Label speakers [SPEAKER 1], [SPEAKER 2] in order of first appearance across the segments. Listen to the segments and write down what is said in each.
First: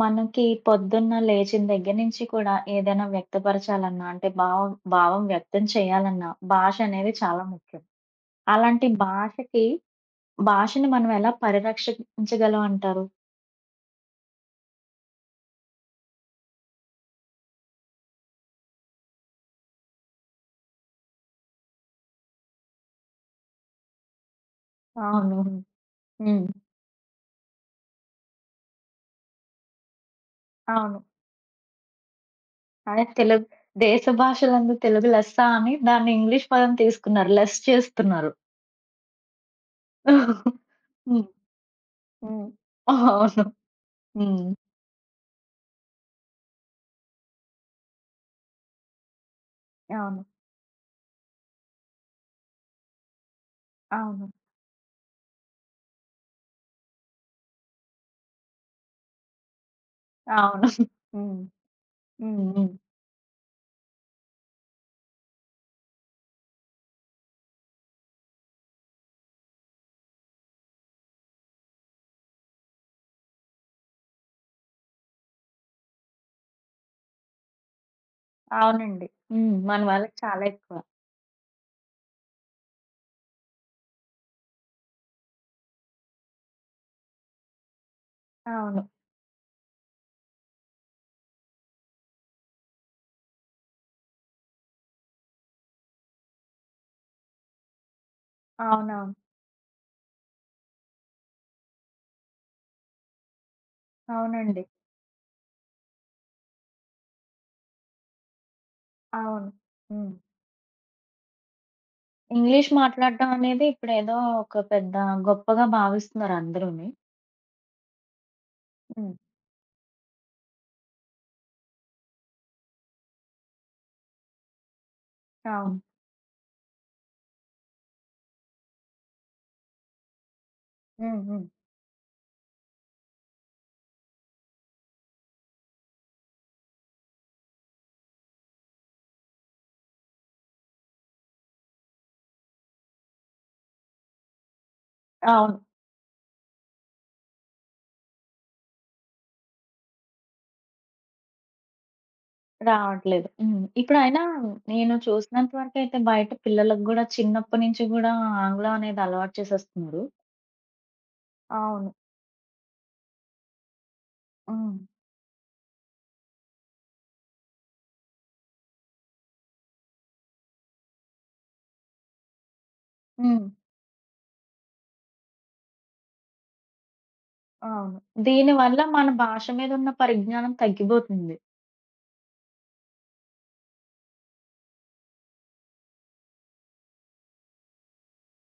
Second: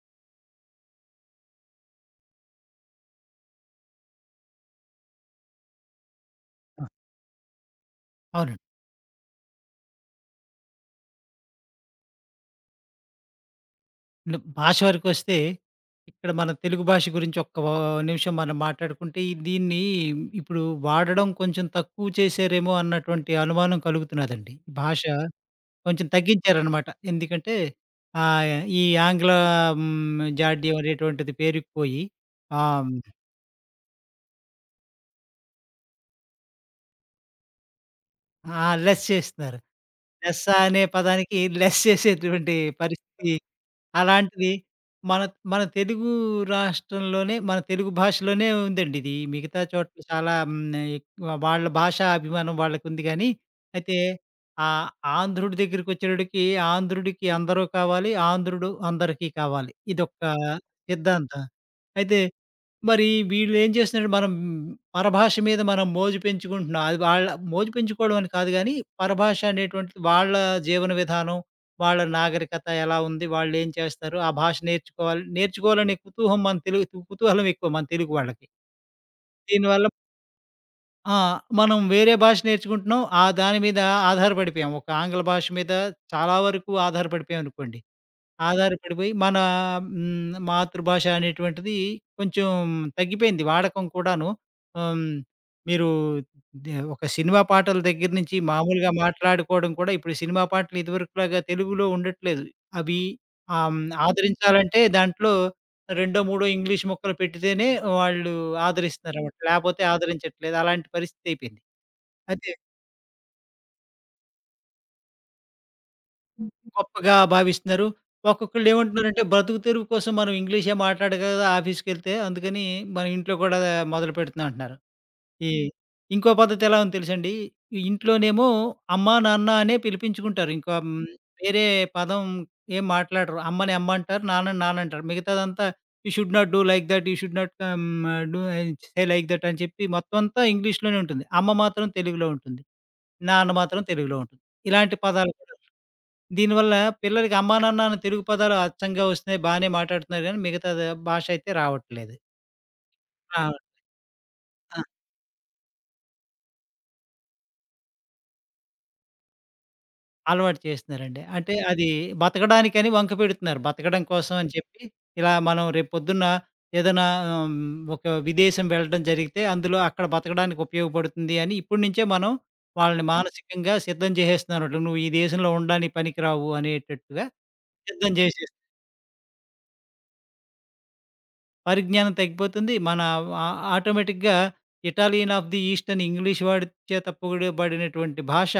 [SPEAKER 1] మనకి పొద్దున్న లేచిన దగ్గర నుంచి కూడా ఏదైనా వ్యక్తపరచాలన్నా, అంటే భావం భావం వ్యక్తం చేయాలన్నా భాష
[SPEAKER 2] ఆ!
[SPEAKER 1] అనేది చాలా ముఖ్యం.
[SPEAKER 2] అవునండి.
[SPEAKER 1] అలాంటి భాషని మనం ఎలా పరిరక్షించగలం అంటారు?
[SPEAKER 2] భాష వరకొస్తే, ఇక్కడ మన తెలుగు భాష గురించి ఓ నిమిషం మనం మాట్లాడుకుంటే, దీన్ని ఇప్పుడు వాడడం కొంచెం తక్కువ చేశారేమో అన్నటువంటి అనుమానం కలుగుతున్నదండి. భాష
[SPEAKER 1] అవును.
[SPEAKER 2] కొంచెం
[SPEAKER 1] హ్మ్.
[SPEAKER 2] తగ్గించారనమాట. ఎందుకంటే, ఆహ్, ఈ ఆంగ్ల జాడ్యం
[SPEAKER 1] అవును.
[SPEAKER 2] అనేటువంటిది పేరుకుపోయి ఆహ్
[SPEAKER 1] అదే తెలుగు దేశ భాషలందు తెలుగు లెస్స అని దాన్ని ఇంగ్లీష్ పదం తీసుకున్నారు. లెస్ చేస్తున్నారు.
[SPEAKER 2] ఆ! లెస్ చేస్తున్నారు. లెస్స అనే
[SPEAKER 1] హ్మ్.
[SPEAKER 2] పదానికి లెస్
[SPEAKER 1] హ్మ్.
[SPEAKER 2] చేసేటువంటి పరిస్థితి.
[SPEAKER 1] అవును. హ్మ్.
[SPEAKER 2] అలాంటిది మన మన తెలుగు రాష్ట్రంలోనే, మన తెలుగు భాషలోనే ఉందండి ఇది. మిగతా చోట్ల
[SPEAKER 1] అవును.
[SPEAKER 2] చాలా ఎక్కువ వాళ్ళ భాషా అభిమానం వాళ్ళకుంది గానీ, అయితే
[SPEAKER 1] అవును.
[SPEAKER 2] ఆహ్, ఆంధ్రుడి దగ్గరికొచ్చేటడికి ఆంధ్రుడికి అందరూ కావాలి, ఆంధ్రుడు అందరికీ కావాలి. ఇదొక
[SPEAKER 1] అవును. హ్మ్.
[SPEAKER 2] సిద్ధాంతం. అయితే
[SPEAKER 1] హ్మ్. హ్మ్.
[SPEAKER 2] మరి వీళ్ళేం చేస్తున్నారు మనం పరభాష మీద మనం మోజు పెంచుకుంటున్నాం. అది వాళ్ళ మోజు పెంచుకోవడం అని కాదు గానీ, పరభాష అనేటువంటిది వాళ్ళ జీవన విధానం, వాళ్ళ నాగరికత ఎలా ఉంది, వాళ్ళేం చేస్తారు, ఆ భాష నేర్చుకోవాలనే కుతూహం మన తెలుగు కుతూహలం ఎక్కువ మన తెలుగు వాళ్ళకి.
[SPEAKER 1] అవునండి. హ్మ్. మన
[SPEAKER 2] దీనివల్ల
[SPEAKER 1] వాళ్ళకి చాలా ఎక్కువ.
[SPEAKER 2] ఆ! మనం వేరే భాష నేర్చుకుంటున్నాం. ఆ దాని మీద ఆధారపడిపోయాం. ఒక ఆంగ్ల భాష మీద చాలా వరకు ఆధారపడిపోయామనుకోండి.
[SPEAKER 1] అవును.
[SPEAKER 2] ఆధారపడిపోయి మన మాతృభాష అనేటువంటిది కొంచెం తగ్గిపోయింది వాడకం కూడాను. హ్మ్, మీరు దే ఒక సినిమా పాటల దగ్గర నుంచి మామూలుగా
[SPEAKER 1] అవునవును.
[SPEAKER 2] మాట్లాడుకోవడం కూడా ఇప్పుడు సినిమా పాటలు ఇదివరకులాగా తెలుగులో ఉండట్లేదు. అవి
[SPEAKER 1] అవునండి.
[SPEAKER 2] ఆదరించాలంటే దాంట్లో రెండో, మూడో ఇంగ్లీష్ ముక్కలు పెట్టితేనే వాళ్ళు ఆదరిస్తున్నారన్నమాట.
[SPEAKER 1] అవును.
[SPEAKER 2] లేపోతే
[SPEAKER 1] హ్మ్.
[SPEAKER 2] ఆదరించట్లేదు. అలాంటి పరిస్థితి అయిపోయింది. అయితే
[SPEAKER 1] ఇంగ్లీష్ మాట్లాడడం అనేది ఇప్పుడేదో ఒక పెద్ద గొప్పగా భావిస్తున్నారు
[SPEAKER 2] హ్మ్.
[SPEAKER 1] అందరూని.
[SPEAKER 2] గొప్పగా భావిస్తున్నారు. ఒక్కొక్కళ్ళు హ్మ్.
[SPEAKER 1] హ్మ్.
[SPEAKER 2] ఏమంటున్నారంటే బ్రతుకు తెరువు కోసం మనం ఇంగ్లీషే మాట్లాడగదా ఆఫీస్‌కెళ్తే అందుకని మన ఇంట్లో కూడా మొదలుపెడుతున్నాం అంటున్నారు. ఈ
[SPEAKER 1] అవును.
[SPEAKER 2] ఇంకో పద్ధతి ఎలా ఉందో తెలుసండి. ఈ ఇంట్లోనేమో అమ్మ, నాన్న అనే పిలిపించుకుంటారు. ఇంకా
[SPEAKER 1] హ్మ్. హ్మ్. హ్మ్.
[SPEAKER 2] వేరే పదం ఏం మాట్లాడరు. అమ్మని అమ్మ అంటారు. నాన్నని నాన్న అంటారు. మిగతాదంతా you should not do like that. You should not come do say like that అని చెప్పి మొత్తం అంతా ఇంగ్లీష్‌లోనే ఉంటుంది. అమ్మ మాత్రం తెలుగులో ఉంటుంది. నాన్న మాత్రం తెలుగులో ఉంటుంది. ఇలాంటి పదాలు కూడా
[SPEAKER 1] అవును.
[SPEAKER 2] దీనివల్ల పిల్లలకి అమ్మా, నాన్న అనే తెలుగు పదాలు అచ్చంగా వస్తున్నాయి. బానే మాట్లాడుతున్నారు గానీ, మిగతా ద భాష అయితే రావట్లేదు.
[SPEAKER 1] రావట్లేదు.
[SPEAKER 2] రావట్
[SPEAKER 1] హ్మ్. ఇప్పుడైనా
[SPEAKER 2] ఆ!
[SPEAKER 1] నేను చూసినంత వరకైతే బయట పిల్లలకు గూడా చిన్నప్పటి నుంచి గూడా ఆంగ్లం అనేది అలవాటు చేసేస్తున్నారు.
[SPEAKER 2] అలవాటు చేస్తున్నారండి. అంటే అది
[SPEAKER 1] అవును.
[SPEAKER 2] బతకడానికని వంక పెడుతున్నారు. బతకడం కోసం అని
[SPEAKER 1] హ్మ్.
[SPEAKER 2] చెప్పి, ఇలా మనం రేపొద్దున్న ఏదైనా ఆహ్, ఒక విదేశం వెళ్ళడం జరిగితే, అందులో అక్కడ బతకడానికి ఉపయోగపడుతుంది అని ఇప్పటి నుంచే మనం వాళ్ళని
[SPEAKER 1] హ్మ్.
[SPEAKER 2] మానసికంగా సిద్ధం చేసేస్తున్నారన్నట్టు. నువ్వు ఈ దేశంలో ఉండడానికి పనికిరావు అనేటట్టుగా
[SPEAKER 1] అవును.
[SPEAKER 2] సిద్ధం చేసేస్తున్నాం.
[SPEAKER 1] దీనివల్ల మన భాష మీద ఉన్న పరిజ్ఞానం తగ్గిపోతుంది.
[SPEAKER 2] పరిజ్ఞానం తగ్గిపోతుంది. మన ఆ ఆటోమేటిక్‌గా ఇటాలియన్ ఆఫ్ ది ఈస్ట్ అని ఇంగ్లీష్ వాడి చేత పొగిడబడినటువంటి భాష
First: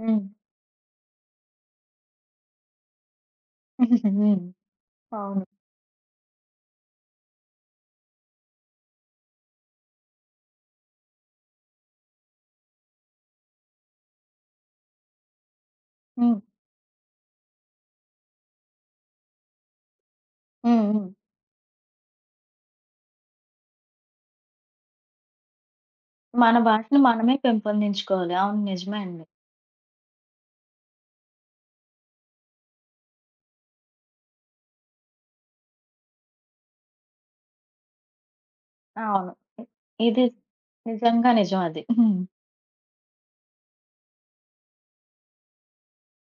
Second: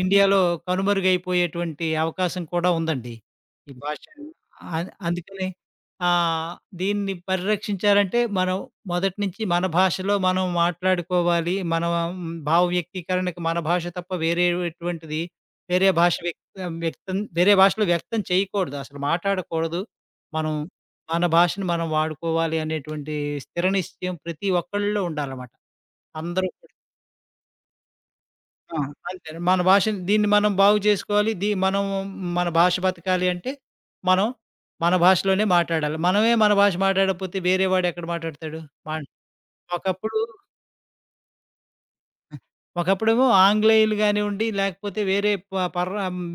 [SPEAKER 1] హ్మ్.
[SPEAKER 2] ఇండియాలో కనుమరుగైపోయేటువంటి అవకాశం కూడా ఉందండి. ఈ
[SPEAKER 1] హ్మ్.
[SPEAKER 2] భాష
[SPEAKER 1] అవును.
[SPEAKER 2] అందుకని ఆహ్, దీన్ని పరిరక్షించాలంటే మనం మొదటి నుంచి మన భాషలో మనం మాట్లాడుకోవాలి. మన భావ వ్యక్తీకరణకి మన భాష తప్ప వేరేటువంటిది వేరే భాష
[SPEAKER 1] హ్మ్.
[SPEAKER 2] వ్యక్ వేరే భాషలో వ్యక్తం చేయకూడదు. అసలు మాట్లాడకూడదు. మనం
[SPEAKER 1] హ్మ్. హ్మ్.
[SPEAKER 2] మన భాషను మనం వాడుకోవాలి అనేటువంటి స్థిర నిశ్చయం ప్రతి ఒక్కళ్ళలో ఉండాలన్నమాట. అందరూ
[SPEAKER 1] మన భాషను మనమే పెంపొందించుకోవాలి. అవును.
[SPEAKER 2] ఆ!
[SPEAKER 1] నిజమే అండి.
[SPEAKER 2] అంతేనండి. మన భాషని దీన్ని మనం బాగు చేసుకోవాలి. మనం మన భాష బతకాలి అంటే, మనం మన భాషలోనే మాట్లాడాలి. మనమే మన భాష మాట్లాడకపోతే వేరే వాడు ఎక్కడ మాట్లాడతాడు? మాన్
[SPEAKER 1] అవును.
[SPEAKER 2] ఒకప్పుడు
[SPEAKER 1] ఇది నిజంగా నిజం అది. హ్మ్.
[SPEAKER 2] ఒకప్పుడేమో ఆంగ్లేయులు గానివ్వండి, లేకపోతే వేరే ప పర్ర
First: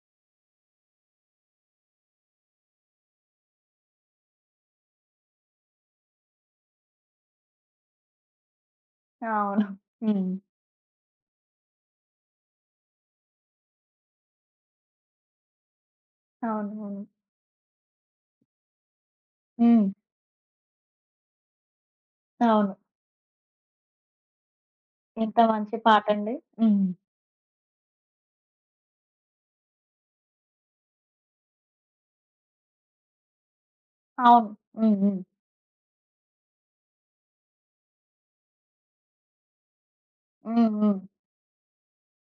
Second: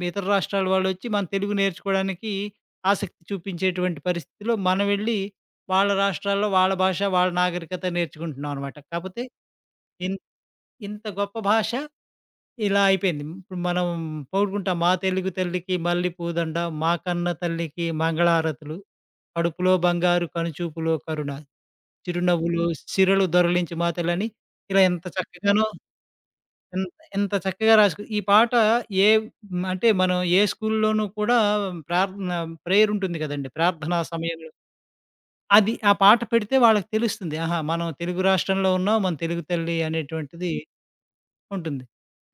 [SPEAKER 2] ఇతర రాష్ట్రాల వాళ్ళొచ్చి మన తెలుగు నేర్చుకోవడానికి ఆసక్తి చూపించేటువంటి పరిస్థితిలో మనం వెళ్ళి వాళ్ళ రాష్ట్రాల్లో వాళ్ళ భాష, వాళ్ళ నాగరికత నేర్చుకుంటున్నాం అనమాట. కాపోతే
[SPEAKER 1] అవును.
[SPEAKER 2] ఇన్
[SPEAKER 1] హ్మ్.
[SPEAKER 2] ఇంత గొప్ప భాష ఇలా అయిపోయింది. ఇప్పుడు మనం పొగుడుకుంటాం. మా తెలుగు తల్లికి మల్లెపూదండ, మా
[SPEAKER 1] అవునవును.
[SPEAKER 2] కన్న తల్లికి మంగళహారతులు, కడుపులో
[SPEAKER 1] హ్మ్.
[SPEAKER 2] బంగారు కనుచూపులో కరుణ, చిరునవ్వులు
[SPEAKER 1] అవును.
[SPEAKER 2] సిరలు దొరలించు మా తల్లని ఇలా ఎంత
[SPEAKER 1] ఎంత
[SPEAKER 2] చక్కగానో
[SPEAKER 1] మంచి పాటండి.
[SPEAKER 2] ఎన్
[SPEAKER 1] హ్మ్.
[SPEAKER 2] ఎంత చక్కగా రాసుకు ఈ పాట ఏ అంటే మనం ఏ స్కూల్లోనూ కూడా ప్రార్థన ప్రేయర్ ఉంటుంది కదండీ! ప్రార్థనా
[SPEAKER 1] అవును.
[SPEAKER 2] సమయంలో.
[SPEAKER 1] హ్మ్. హ్మ్.
[SPEAKER 2] అది ఆ పాట పెడితే వాళ్ళకి తెలుస్తుంది. ఆహా! మనం తెలుగు రాష్ట్రంలో ఉన్నాం. మన తెలుగు తల్లి అనేటువంటిది
[SPEAKER 1] హ్మ్. హ్మ్.
[SPEAKER 2] ఉంటుంది.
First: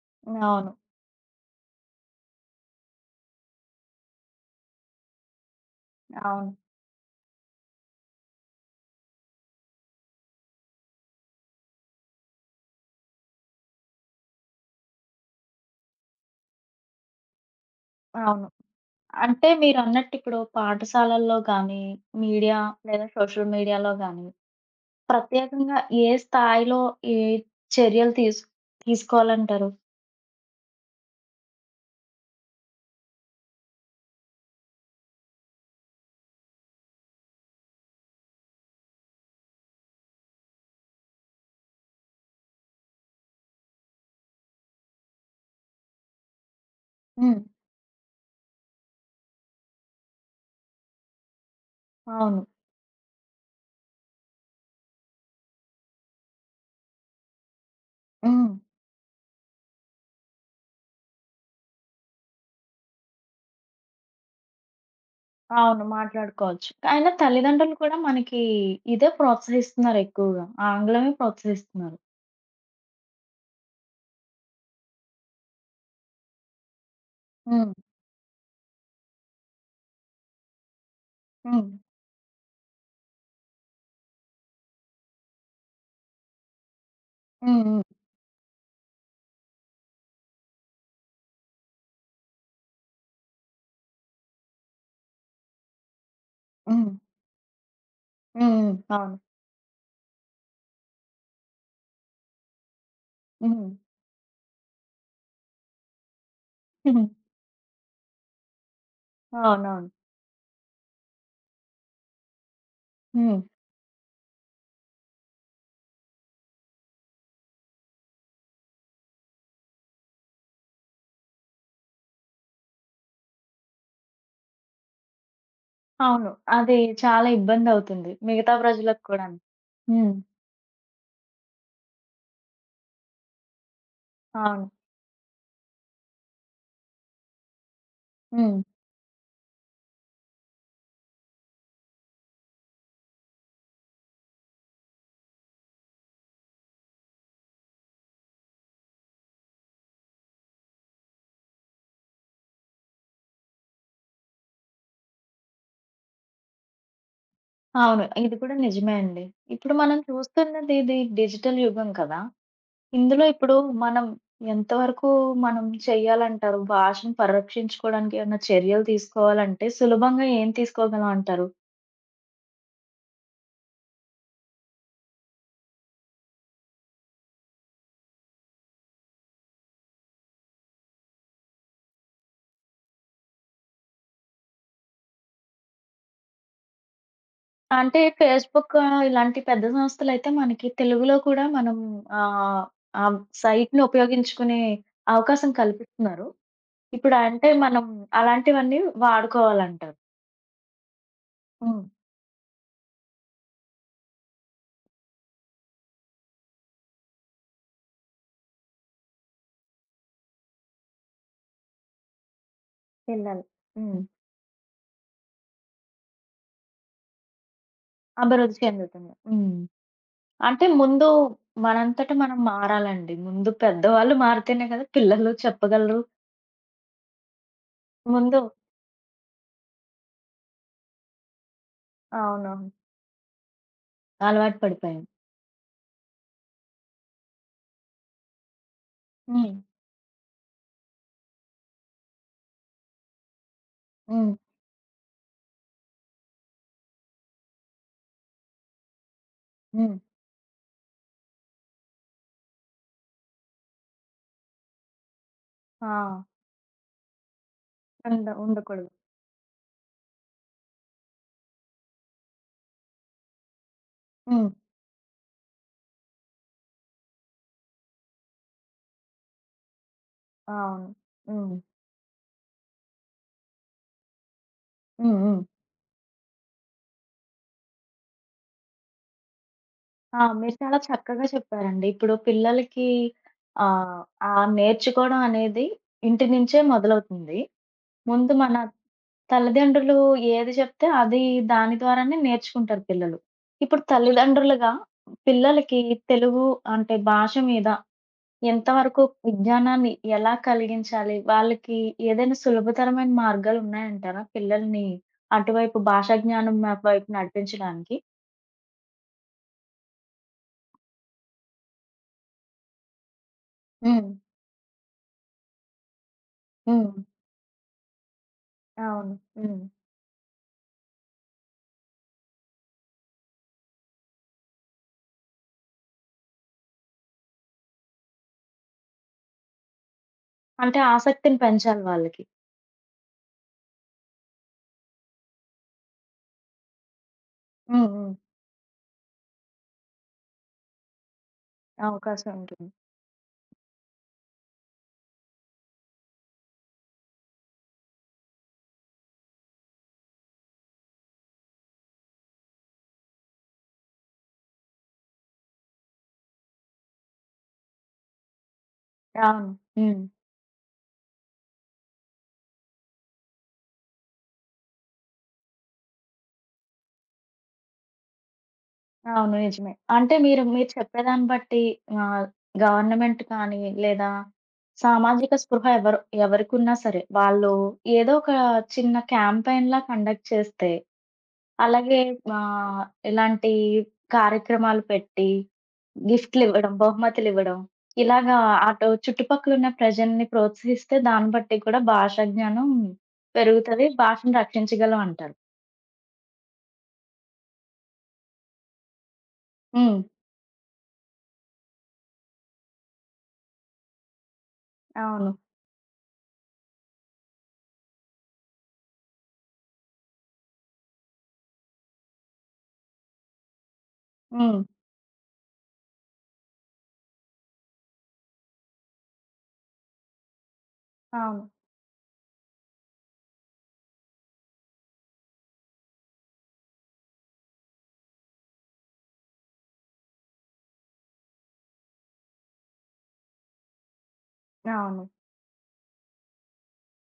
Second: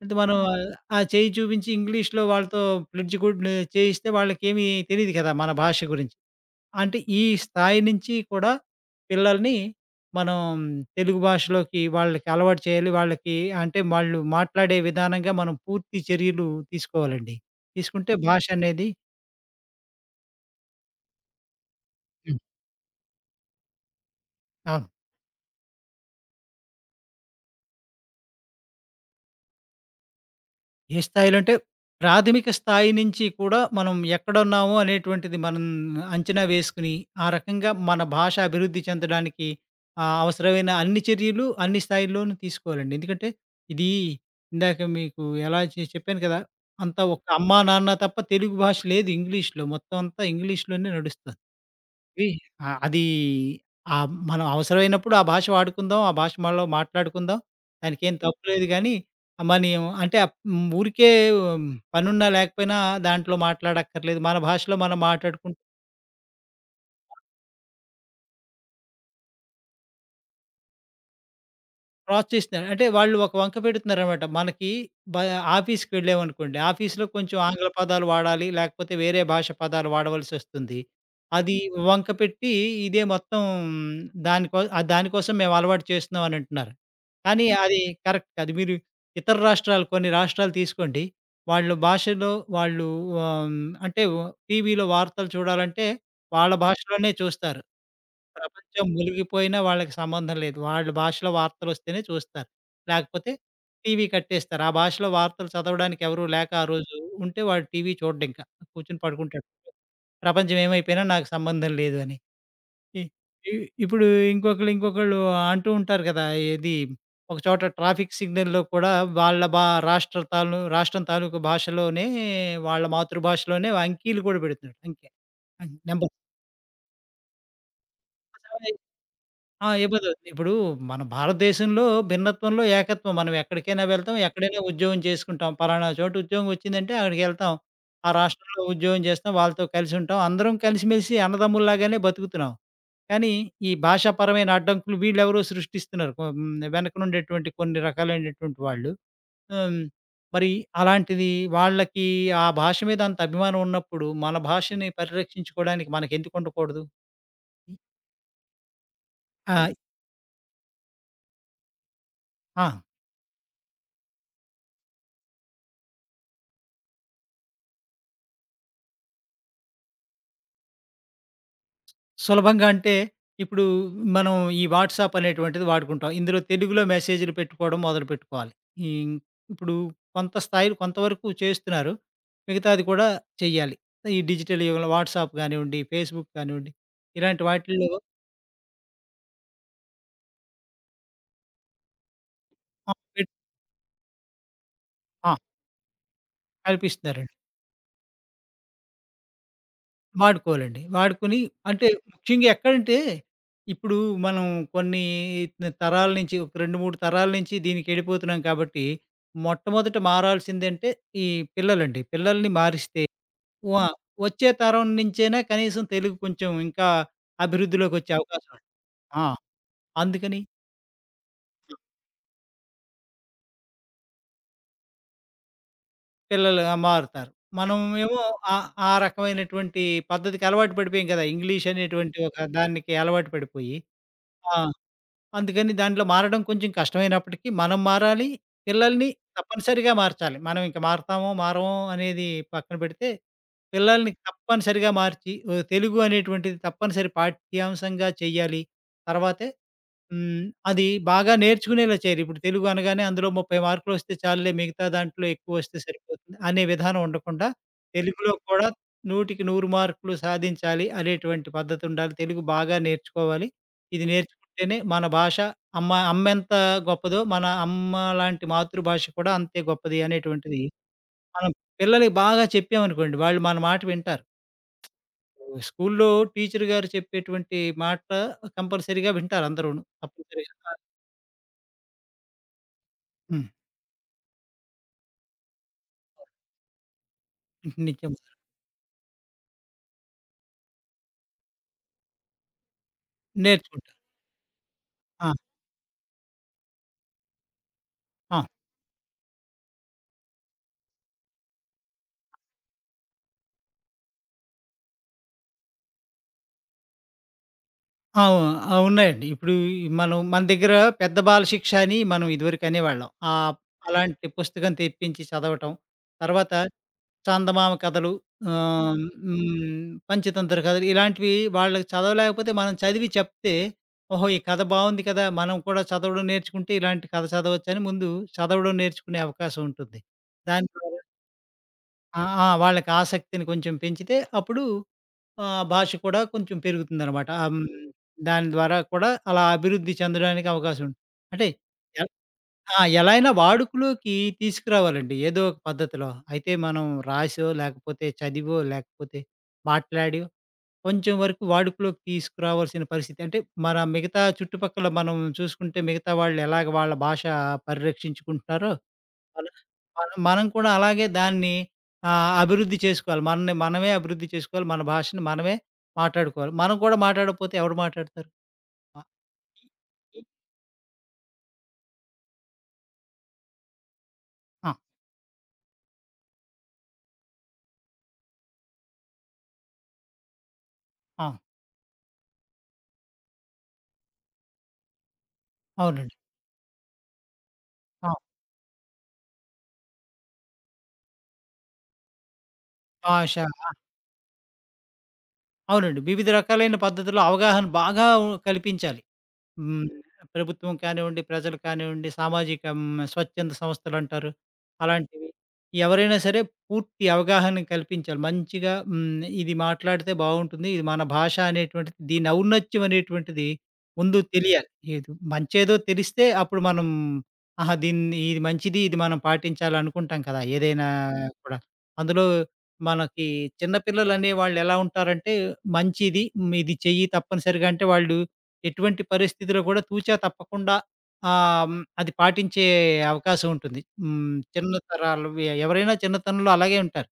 [SPEAKER 2] అయితే మనం అవును.
[SPEAKER 1] అవును.
[SPEAKER 2] ఆ చేయి చూపించి ఇంగ్లీష్‌లో వాళ్ళతో ప్లెడ్జ్ కూడా చేయిస్తే వాళ్ళకేమి తెలీదు కదా! మన భాష గురించి.
[SPEAKER 1] అవును.
[SPEAKER 2] అంటే ఈ స్థాయి నుంచి కూడా పిల్లల్ని మనం తెలుగు భాషలోకి వాళ్ళకి అలవాటు చేయాలి. వాళ్ళకి అంటే వాళ్ళు మాట్లాడే విధానంగా మనం పూర్తి చర్యలు తీసుకోవాలండి. తీసుకుంటే భాష
[SPEAKER 1] అవును.
[SPEAKER 2] అనేది
[SPEAKER 1] అంటే మీరన్నట్టు ఇప్పుడు పాఠశాలల్లో గానీ,
[SPEAKER 2] హ్మ్.
[SPEAKER 1] మీడియా లేదా సోషల్ మీడియాలో గానీ,
[SPEAKER 2] అవును.
[SPEAKER 1] ప్రత్యేకంగా ఏ స్థాయిలో ఏ చర్యలు తీసుకోవాలంటారు?
[SPEAKER 2] ఏ స్థాయిలో అంటే, ప్రాథమిక స్థాయి నుంచి కూడా మనం ఎక్కడున్నాము అనేటువంటిది మనం అంచనా వేసుకొని, ఆ రకంగా మన భాష అభివృద్ధి చెందడానికి అవసరమైన అన్ని చర్యలు అన్ని స్థాయిల్లోనూ తీసుకోవాలండి. ఎందుకంటే, ఇది ఇందాక మీకు ఎలా చె చెప్పాను కదా! అంతా ఒక
[SPEAKER 1] హ్మ్.
[SPEAKER 2] అమ్మా, నాన్న తప్ప తెలుగు భాష లేదు ఇంగ్లీష్‌లో. మొత్తం అంతా ఇంగ్లీష్‌లోనే నడుస్తుంది. వి
[SPEAKER 1] అవును.
[SPEAKER 2] ఆ! అది మనం అవసరమైనప్పుడు ఆ భాష వాడుకుందాం. ఆ భాష మనలో మాట్లాడుకుందాం. దానికేం తప్పు
[SPEAKER 1] హ్మ్.
[SPEAKER 2] లేదు గానీ, మనం అంటే ఊరికే ఉమ్, పనున్నా లేకపోయినా దాంట్లో మాట్లాడక్కర్లేదు. మన భాషలో మనం మాట్లాడుకుంటే
[SPEAKER 1] అవును. మాట్లాడుకోవచ్చు. అయినా తల్లిదండ్రులు కూడా మనకి ఇదే ప్రోత్సహిస్తున్నారు ఎక్కువగా. ఆంగ్లమే ప్రోత్సహిస్తున్నారు.
[SPEAKER 2] క్రాస్ చేస్తున్నారు. అంటే వాళ్ళు ఒక వంక పెడుతున్నారనమాట. మనకి బ ఆఫీస్‌కి వెళ్ళామనుకోండి, ఆఫీస్‌లో కొంచెం ఆంగ్ల
[SPEAKER 1] హ్మ్.
[SPEAKER 2] పదాలు వాడాలి, లేకపోతే వేరే భాష పదాలు వాడవలసొస్తుంది. అది
[SPEAKER 1] హ్మ్.
[SPEAKER 2] వంక పెట్టి ఇదే మొత్తం దానికోసం మేము అలవాటు చేస్తున్నాం అని అంటున్నారు. కానీ
[SPEAKER 1] హ్మ్.
[SPEAKER 2] అది
[SPEAKER 1] హ్మ్.
[SPEAKER 2] కరెక్ట్ కాదు. మీరు ఇతర రాష్ట్రాలు కొన్ని రాష్ట్రాలు తీసుకోండి. వాళ్ళు భాషలో వాళ్ళు ఆహ్, అంటే టీవీలో వార్తలు చూడాలంటే వాళ్ళ
[SPEAKER 1] హ్మ్.
[SPEAKER 2] భాషలోనే చూస్తారు.
[SPEAKER 1] హ్మ్.
[SPEAKER 2] ప్రపంచం
[SPEAKER 1] అవును.
[SPEAKER 2] మునిగిపోయినా వాళ్ళకి సంబంధం లేదు. వాళ్ళ భాషలో వార్తలొస్తేనే చూస్తారు. లేకపోతే
[SPEAKER 1] హ్మ్.
[SPEAKER 2] టీవీ కట్టేస్తారు. ఆ భాషలో వార్తలు చదవడానికి ఎవరు లేక ఆ రోజు
[SPEAKER 1] హ్మ్.
[SPEAKER 2] ఉంటే వాడు టీవీ చూడ్డింక. కూర్చొని పడుకుంటాడు.
[SPEAKER 1] అవునవును.
[SPEAKER 2] ప్రపంచం ఏమైపోయినా నాకు సంబంధం లేదు అని. ఇ
[SPEAKER 1] హ్మ్.
[SPEAKER 2] ఇ ఇప్పుడు ఇంకొకళ్ళు, ఇంకొకళ్ళు అంటూ ఉంటారు కదా! ఏది ఒక చోట ట్రాఫిక్ సిగ్నల్‌లో కూడా వాళ్ళ బా రాష్ట్రం తాలూకు భాషలోనే వాళ్ళ మాతృభాషలోనే అంకీలు కూడా పెడుతున్నారు. అంకె. నంబర్స్.
[SPEAKER 1] అవును. అది చాలా ఇబ్బందవుతుంది. మిగతా ప్రజలకు కూడాను.
[SPEAKER 2] ఆ! ఇవ్వదు.
[SPEAKER 1] హ్మ్.
[SPEAKER 2] ఇప్పుడు మన భారతదేశంలో భిన్నత్వంలో ఏకత్వం. మనం ఎక్కడికైనా వెళ్తాం. ఎక్కడైనా
[SPEAKER 1] అవును.
[SPEAKER 2] ఉద్యోగం చేసుకుంటాం. పలానా చోట ఉద్యోగం వచ్చిందంటే అక్కడికెళ్తాం. ఆ
[SPEAKER 1] హ్మ్.
[SPEAKER 2] రాష్ట్రంలో ఉద్యోగం చేస్తాం. వాళ్ళతో కలిసి ఉంటాం. అందరం కలిసిమెలిసి అన్నదమ్ముల్లాగానే బతుకుతున్నాం. కానీ ఈ భాషాపరమైన అడ్డంకులు వీళ్ళెవరో సృష్టిస్తున్నారు. వెనకనుండేటువంటి కొన్ని రకాలైనటువంటి వాళ్ళు. హ్మ్. మరి అలాంటిది వాళ్ళకి ఆ భాష మీద అంత అభిమానం ఉన్నప్పుడు మన భాషని పరిరక్షించుకోవడానికి మనకెందుకుండకూడదు? ఆహ్,
[SPEAKER 1] అవును. ఇది కూడా నిజమే అండి.
[SPEAKER 2] ఆ!
[SPEAKER 1] ఇప్పుడు మనం చూస్తున్నది ఇది డిజిటల్ యుగం కదా!
[SPEAKER 2] ఆ,
[SPEAKER 1] ఇందులో ఇప్పుడు మనం ఎంతవరకు మనం చెయ్యాలంటారు? భాషను పరిరక్షించుకోవడానికి ఏమన్నా చర్యలు తీసుకోవాలంటే సులభంగా ఏం తీసుకోగలం అంటారు?
[SPEAKER 2] సులభంగా అంటే, ఇప్పుడు మనం ఈ వాట్సాప్ అనేటువంటిది వాడుకుంటాం. ఇందులో తెలుగులో మెసేజ్‌లు పెట్టుకోవడం మొదలుపెట్టుకోవాలి. ఈ ఇప్పుడు కొంత స్థాయిలో కొంతవరకు చేస్తున్నారు. మిగతాది కూడా చెయ్యాలి. ఈ డిజిటల్ యుగంలో వాట్సాప్ గానివ్వండి, ఫేస్‌బుక్ కానివ్వండి, ఇలాంటి వాటిల్లో
[SPEAKER 1] అంటే ఫేస్‌బుక్ ఇలాంటి పెద్ద సంస్థలైతే మనకి తెలుగులో కూడా మనం ఆహ్,
[SPEAKER 2] ఆ!
[SPEAKER 1] ఆ
[SPEAKER 2] పెట్
[SPEAKER 1] సైట్‌ని ఉపయోగించుకునే
[SPEAKER 2] ఆ!
[SPEAKER 1] అవకాశం కల్పిస్తున్నారు. ఇప్పుడు
[SPEAKER 2] కల్పిస్తున్నారు.
[SPEAKER 1] అంటే మనం అలాంటివన్నీ వాడుకోవాలంటారు.
[SPEAKER 2] వాడుకోవాలండి. వాడుకొని
[SPEAKER 1] హ్మ్.
[SPEAKER 2] అంటే ముఖ్యంగా ఎక్కడంటే, ఇప్పుడు మనం కొన్ని తరాల నుంచి ఒక 2, 3 తరాల నుంచి దీనికెళ్ళిపోతున్నాం కాబట్టి, మొట్టమొదట మారాల్సిందంటే ఈ పిల్లలండి. పిల్లల్ని మారిస్తే
[SPEAKER 1] పిల్లలు.
[SPEAKER 2] వ
[SPEAKER 1] హ్మ్.
[SPEAKER 2] వచ్చే తరం నుంచైనా కనీసం తెలుగు కొంచెం ఇంకా అభివృద్ధిలోకొచ్చే అవకాశం
[SPEAKER 1] అభివృద్ధి
[SPEAKER 2] ఉంది.
[SPEAKER 1] చెందుతుంది.
[SPEAKER 2] ఆ!
[SPEAKER 1] హ్మ్.
[SPEAKER 2] అందుకని
[SPEAKER 1] అంటే ముందు మనంతట మనం మారాలండి. ముందు పెద్దవాళ్ళు మారితేనే కదా పిల్లలు చెప్పగలరు.
[SPEAKER 2] పిల్లలు మారుతారు. మనం ఏమో
[SPEAKER 1] ముందు
[SPEAKER 2] ఆ రకమైనటువంటి పద్ధతికి అలవాటు పడిపోయాం కదా! ఇంగ్లీష్ అనేటువంటి ఒక
[SPEAKER 1] అవునవును.
[SPEAKER 2] దానికి అలవాటు పడిపోయి ఆ!
[SPEAKER 1] అలవాటు పడిపోయాం.
[SPEAKER 2] అందుకని దాంట్లో మారడం కొంచెం కష్టమైనప్పటికీ మనం మారాలి. పిల్లల్ని
[SPEAKER 1] హ్మ్.
[SPEAKER 2] తప్పనిసరిగా మార్చాలి. మనం ఇంక మారతామో, మారమో అనేది పక్కన పెడితే, పిల్లల్ని
[SPEAKER 1] హ్మ్.
[SPEAKER 2] తప్పనిసరిగా మార్చి, తెలుగు అనేటువంటిది తప్పనిసరి పాఠ్యాంశంగా చేయాలి. తర్వాతే
[SPEAKER 1] హ్మ్.
[SPEAKER 2] హ్మ్. అది బాగా నేర్చుకునేలా చేయాలి. ఇప్పుడు తెలుగు అనగానే అందులో 30 మార్కులొస్తే చాలులే మిగతా దాంట్లో ఎక్కువొస్తే
[SPEAKER 1] ఆ!
[SPEAKER 2] సరిపోతుంది అనే విధానం ఉండకుండా, తెలుగులో కూడా
[SPEAKER 1] ఉండకూడదు.
[SPEAKER 2] 100కి 100 మార్కులు సాధించాలి అనేటువంటి పద్ధతి ఉండాలి. తెలుగు బాగా నేర్చుకోవాలి. ఇది
[SPEAKER 1] హ్మ్.
[SPEAKER 2] నేర్చుకుంటేనే మన భాష అమ్మెంత గొప్పదో, మన అమ్మ లాంటి మాతృభాష కూడా అంతే గొప్పది అనేటువంటిది
[SPEAKER 1] అవును.
[SPEAKER 2] మనం
[SPEAKER 1] హ్మ్.
[SPEAKER 2] పిల్లలకి బాగా చెప్పామనుకోండి, వాళ్ళు మన మాట వింటారు.
[SPEAKER 1] హ్మ్. హ్మ్.
[SPEAKER 2] స్కూల్లో టీచర్ గారు చెప్పేటువంటి మాట కంపల్సరీగా వింటారు అందరూను.
[SPEAKER 1] ఆ! మీరు
[SPEAKER 2] తప్పనిసరిగా.
[SPEAKER 1] చాలా చక్కగా చెప్పారండి. ఇప్పుడు పిల్లలకి
[SPEAKER 2] హ్మ్.
[SPEAKER 1] ఆహ్, ఆ నేర్చుకోవడం అనేది ఇంటి నుంచే మొదలవుతుంది.
[SPEAKER 2] నిజం.
[SPEAKER 1] ముందు మన తల్లిదండ్రులు ఏది చెప్తే అది దాని ద్వారానే నేర్చుకుంటారు పిల్లలు. ఇప్పుడు
[SPEAKER 2] నేర్చుకుంటారు.
[SPEAKER 1] తల్లిదండ్రులుగా
[SPEAKER 2] ఆ!
[SPEAKER 1] పిల్లలకి తెలుగు అంటే భాష మీద
[SPEAKER 2] ఆ!
[SPEAKER 1] ఎంతవరకు విజ్ఞానాన్ని ఎలా కలిగించాలి? వాళ్ళకి ఏదైనా సులభతరమైన మార్గాలున్నాయంటారా? పిల్లల్ని అటువైపు భాషా జ్ఞానం వైపు నడిపించడానికి?
[SPEAKER 2] అవు ఆ! ఉన్నాయండి. ఇప్పుడు మనం మన దగ్గర పెద్ద బాలశిక్ష అని మనం ఇదివరకు అనేవాళ్ళం.
[SPEAKER 1] హ్మ్.
[SPEAKER 2] అలాంటి పుస్తకం తెప్పించి చదవటం. తర్వాత
[SPEAKER 1] హ్మ్.
[SPEAKER 2] చందమామ కథలు ఆహ్,
[SPEAKER 1] అవును. హ్మ్.
[SPEAKER 2] హ్మ్, పంచతంత్ర కథలు ఇలాంటివి వాళ్ళకి చదవలేకపోతే మనం చదివి చెప్తే, ఓహో! ఈ కథ బావుంది కదా! మనం కూడా చదవడం నేర్చుకుంటే ఇలాంటి కథ చదవచ్చని ముందు చదవడం నేర్చుకునే అవకాశం ఉంటుంది. దాని
[SPEAKER 1] అంటే
[SPEAKER 2] ద్వారా
[SPEAKER 1] ఆసక్తిని పెంచాలి వాళ్ళకి.
[SPEAKER 2] ఆ! ఆ! వాళ్ళకి ఆసక్తిని కొంచెం పెంచితే అప్పుడు ఆ! భాష కూడా కొంచెం పెరుగుతుందనమాట. హ్మ్.
[SPEAKER 1] హ్మ్.
[SPEAKER 2] హ్మ్.
[SPEAKER 1] హ్మ్.
[SPEAKER 2] దాని ద్వారా కూడా అలా అభివృద్ధి చెందడానికి అవకాశం ఉంటుంది. అంటే ఎల్
[SPEAKER 1] అవకాశం ఉంటుంది.
[SPEAKER 2] ఆ! ఎలా అయినా వాడుకలోకి తీసుకురావాలండి ఏదో ఒక పద్ధతిలో. అయితే మనం రాసో, లేకపోతే చదివో, లేకపోతే మాట్లాడో కొంచెం వరకు వాడుకలోకి తీసుకురావాల్సిన పరిస్థితి. అంటే మన మిగతా చుట్టుపక్కల మనం చూసుకుంటే మిగతా వాళ్ళు ఎలాగ వాళ్ళ భాష పరిరక్షించుకుంటున్నారో మన
[SPEAKER 1] అవును. హ్మ్.
[SPEAKER 2] మన మనం కూడా అలాగే దాన్ని అభివృద్ధి చేసుకోవాలి. మనని మనమే అభివృద్ధి చేసుకోవాలి. మన భాషని మనమే మాట్లాడుకోవాలి. మనం కూడా మాట్లాడకపోతే ఎవరు మాట్లాడతారు? ఆ!
[SPEAKER 1] అవును. నిజమే. అంటే
[SPEAKER 2] ఈ ఈ
[SPEAKER 1] మీరు చెప్పేదాన్ని బట్టి ఆహ్, గవర్నమెంట్ కానీ, లేదా
[SPEAKER 2] ఆ!
[SPEAKER 1] సామాజిక స్పృహ ఎవరికున్నా సరే, వాళ్ళు ఏదో ఒక చిన్న క్యాంపెయిన్‌లా కండక్ట్ చేస్తే,
[SPEAKER 2] ఆ!
[SPEAKER 1] అలాగే ఆహ్, ఇలాంటి కార్యక్రమాలు పెట్టి,
[SPEAKER 2] అవునండి.
[SPEAKER 1] గిఫ్ట్‌లివ్వడం, బహుమతులివ్వడం,
[SPEAKER 2] ఆ!
[SPEAKER 1] ఇలాగా అటు చుట్టుపక్కలున్న ప్రజల్ని ప్రోత్సహిస్తే, దాన్ని బట్టి కూడా భాష జ్ఞానం
[SPEAKER 2] భాష
[SPEAKER 1] పెరుగుతది. భాషను రక్షించగలం అంటారు.
[SPEAKER 2] అవునండి. వివిధ రకాలైన పద్ధతుల్లో అవగాహన బాగా కల్పించాలి. హ్మ్.
[SPEAKER 1] హ్మ్.
[SPEAKER 2] ప్రభుత్వం కానివ్వండి, ప్రజలు కానివ్వండి, సామాజిక స్వచ్ఛంద సంస్థలంటారు. అలాంటివి.
[SPEAKER 1] అవును.
[SPEAKER 2] ఎవరైనా సరే పూర్తి అవగాహన కల్పించాలి. మంచిగా ఇది మాట్లాడితే బావుంటుంది. ఇది మన భాష అనేటువంటిది దీని ఔన్నత్యం అనేటువంటిది ముందు
[SPEAKER 1] హ్మ్.
[SPEAKER 2] తెలియాలి. ఏదో మంచేదో తెలిస్తే అప్పుడు మనం ఆహా! దీన్ని ఇది మంచిది, ఇది మనం పాటించాలనుకుంటాం కదా! ఏదైనా
[SPEAKER 1] అవును.
[SPEAKER 2] కూడా. అందులో మనకి చిన్న పిల్లలనే వాళ్ళెలా ఉంటారంటే మంచిది, ఇది చెయ్యి తప్పనిసరిగా అంటే వాళ్ళు ఎటువంటి పరిస్థితిలో కూడా తూచా తప్పకుండా అది పాటించే అవకాశం ఉంటుంది. హ్మ్. చిన్న
[SPEAKER 1] అవును.
[SPEAKER 2] తరాలు ఎవరైనా చిన్నతనంలో అలాగే ఉంటారు.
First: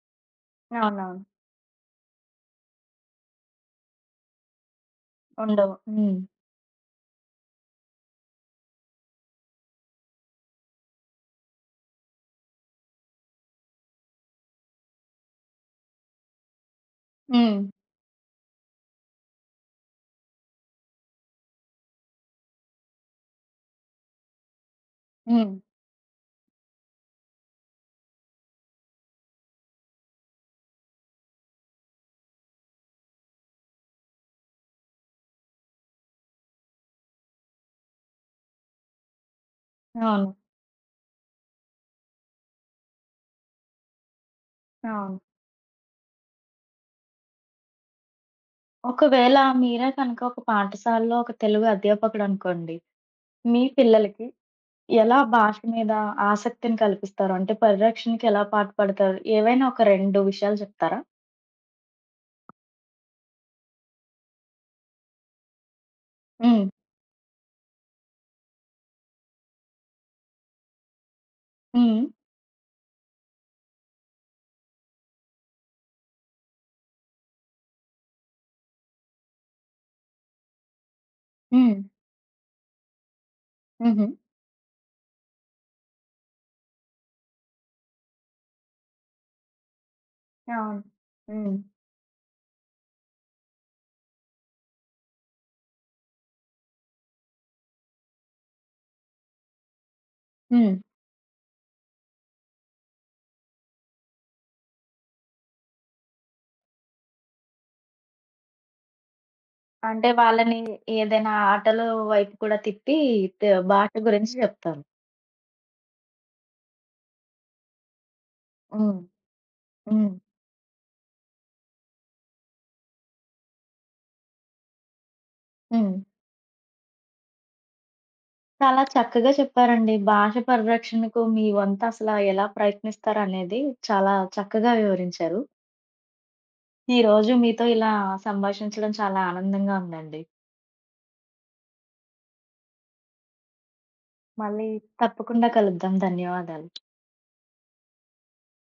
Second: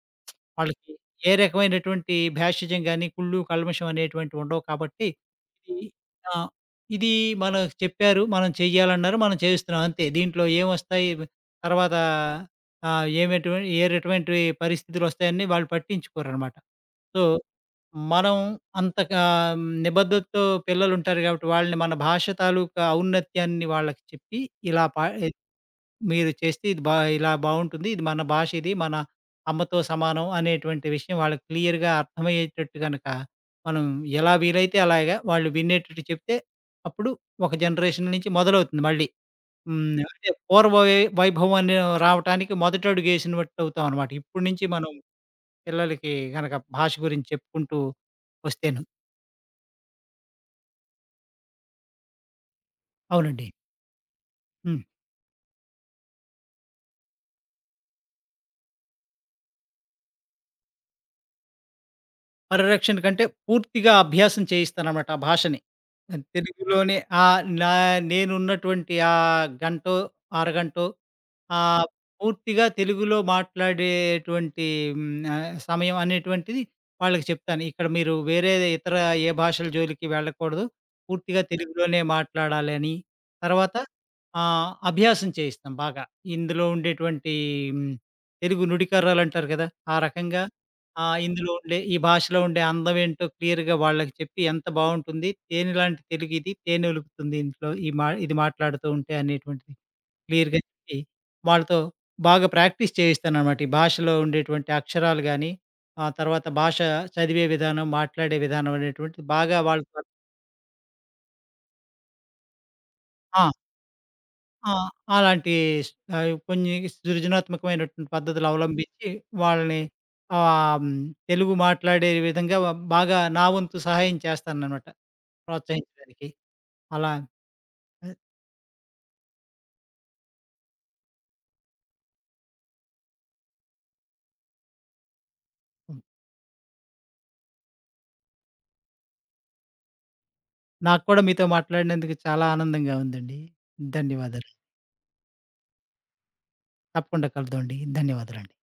[SPEAKER 2] వాళ్ళకి
[SPEAKER 1] అవునవును.
[SPEAKER 2] ఏ రకమైనటువంటి భేషజం గాని, కుళ్ళు, కల్మషం అనేటువంటివి ఉండవు కాబట్టి
[SPEAKER 1] ఉండవు.
[SPEAKER 2] ఇది
[SPEAKER 1] హ్మ్.
[SPEAKER 2] ఆ! ఇది మనకు చెప్పారు. మనం చెయ్యాలన్నారు. మనం చేస్తున్నాం అంతే. దీంట్లో ఏమొస్తాయి తర్వాత ఏమేటువంటి ఏ రకమైనటువంటి పరిస్థితులొస్తాయని వాళ్ళు పట్టించుకోరనమాట. సో
[SPEAKER 1] హ్మ్.
[SPEAKER 2] మనం అంతగా నిబద్ధతతో పిల్లలుంటారు గాబట్టి, వాళ్ళని మన భాష తాలూకా ఔన్నత్యాన్ని వాళ్ళకి చెప్పి, ఇలా పా ఎ
[SPEAKER 1] హ్మ్.
[SPEAKER 2] మీరు చేస్తే ఇది ఇలా బావుంటుంది. ఇది మన భాష ఇది. మన అమ్మతో సమానం అనేటువంటి విషయం వాళ్ళకి క్లియర్‌గా అర్థమయ్యేటట్టు గనక, మనం ఎలా వీలైతే అలాగా వాళ్ళు వినేటట్టు చెప్తే, అప్పుడు ఒక జనరేషన్ నుంచి మొదలవుతుంది మళ్ళీ. హ్మ్. అంటే
[SPEAKER 1] అవును.
[SPEAKER 2] పూర్వ వైభవం అనే రావటానికి మొదటడుగేసినట్టవుతామనమాట. ఇప్పడు నుంచి మనం
[SPEAKER 1] అవును.
[SPEAKER 2] పిల్లలకి గనక భాష గురించి చెప్పుకుంటూ వస్తేను.
[SPEAKER 1] ఒకవేళ మీరే కనుక ఒక పాఠశాలలో ఒక తెలుగు అధ్యాపకుడనుకోండి.
[SPEAKER 2] అవునండి.
[SPEAKER 1] మీ పిల్లలకి
[SPEAKER 2] హ్మ్.
[SPEAKER 1] ఎలా భాష మీద ఆసక్తిని కల్పిస్తారు? అంటే పరిరక్షణకి ఎలా పాటుపడతారు? ఏవైనా ఒక 2 విషయాలు చెప్తారా?
[SPEAKER 2] పరిరక్షణ కంటే పూర్తిగా అభ్యాసం చేయిస్తాననమాట ఆ భాషని.
[SPEAKER 1] హ్మ్.
[SPEAKER 2] తెలుగులోనే ఆహ్, నా నేనున్నటువంటి ఆ గంటో, అరగంటో ఆహ్,
[SPEAKER 1] హ్మ్.
[SPEAKER 2] పూర్తిగా తెలుగులో మాట్లాడేటువంటి సమయం అనేటువంటిది వాళ్ళకి చెప్తాను. ఇక్కడ మీరు వేరే ఇతర ఏ భాషల జోలికి వెళ్ళకూడదు. పూర్తిగా
[SPEAKER 1] హ్మ్.
[SPEAKER 2] తెలుగులోనే మాట్లాడాలి అని. తర్వాత
[SPEAKER 1] హుహు.
[SPEAKER 2] అభ్యాసం చేయిస్తాం బాగా. ఇందులో ఉండేటువంటి హ్మ్. తెలుగు నుడికర్రలు అంటారు కదా! ఆ రకంగా
[SPEAKER 1] అవును.
[SPEAKER 2] ఇందులో
[SPEAKER 1] హ్మ్.
[SPEAKER 2] ఉండే ఈ భాషలో ఉండే అందం ఏంటో క్లియర్‌గా వాళ్ళకి చెప్పి ఎంత బావుంటుంది. తేనెలాంటి తెలుగిది తేనె ఒలుకుతుంది ఇంట్లో ఈ మా ఇది మాట్లాడుతూ ఉంటే అనేటువంటిది. క్లియర్‌గా
[SPEAKER 1] హ్మ్.
[SPEAKER 2] చెప్పి, వాళ్ళతో బాగా ప్రాక్టీస్ చేయిస్తాననమాట. ఈ భాషలో ఉండేటువంటి అక్షరాలు గాని, ఆ తర్వాత భాష చదివే విధానం, మాట్లాడే విధానం అనేటువంటిది బాగా వాళ్ళతో
[SPEAKER 1] అంటే వాళ్ళని ఏదైనా ఆటలు వైపు కూడా తిప్పి
[SPEAKER 2] ఆ!
[SPEAKER 1] భాష గురించి
[SPEAKER 2] ఆ!
[SPEAKER 1] చెప్తారు.
[SPEAKER 2] అలాంటి స్ కొన్ని సృజనాత్మకమైనటువంటి పద్ధతులు
[SPEAKER 1] హ్మ్.
[SPEAKER 2] అవలంబించి, వాళ్ళని
[SPEAKER 1] హ్మ్.
[SPEAKER 2] ఆహ్, హ్మ్, తెలుగు మాట్లాడే విధంగా బాగా నా వంతు సహాయం చేస్తాననమాట
[SPEAKER 1] హ్మ్.
[SPEAKER 2] ప్రోత్సహించడానికి. అలా ఆహ్,
[SPEAKER 1] చాలా చక్కగా చెప్పారండి. భాష పరిరక్షణకు మీ వంతు అసల ఎలా ప్రయత్నిస్తారనేది చాలా చక్కగా వివరించారు.
[SPEAKER 2] హ్మ్,
[SPEAKER 1] ఈరోజు మీతో ఇలా సంభాషించడం చాలా ఆనందంగా ఉందండి.
[SPEAKER 2] నాకు కూడా మీతో మాట్లాడినందుకు చాలా ఆనందంగా ఉందండి. ధన్యవాదాలు.
[SPEAKER 1] మళ్ళీ తప్పకుండా కలుద్దాం. ధన్యవాదాలు.
[SPEAKER 2] తప్పకుండా కలుద్దామండి. ధన్యవాదాలండి.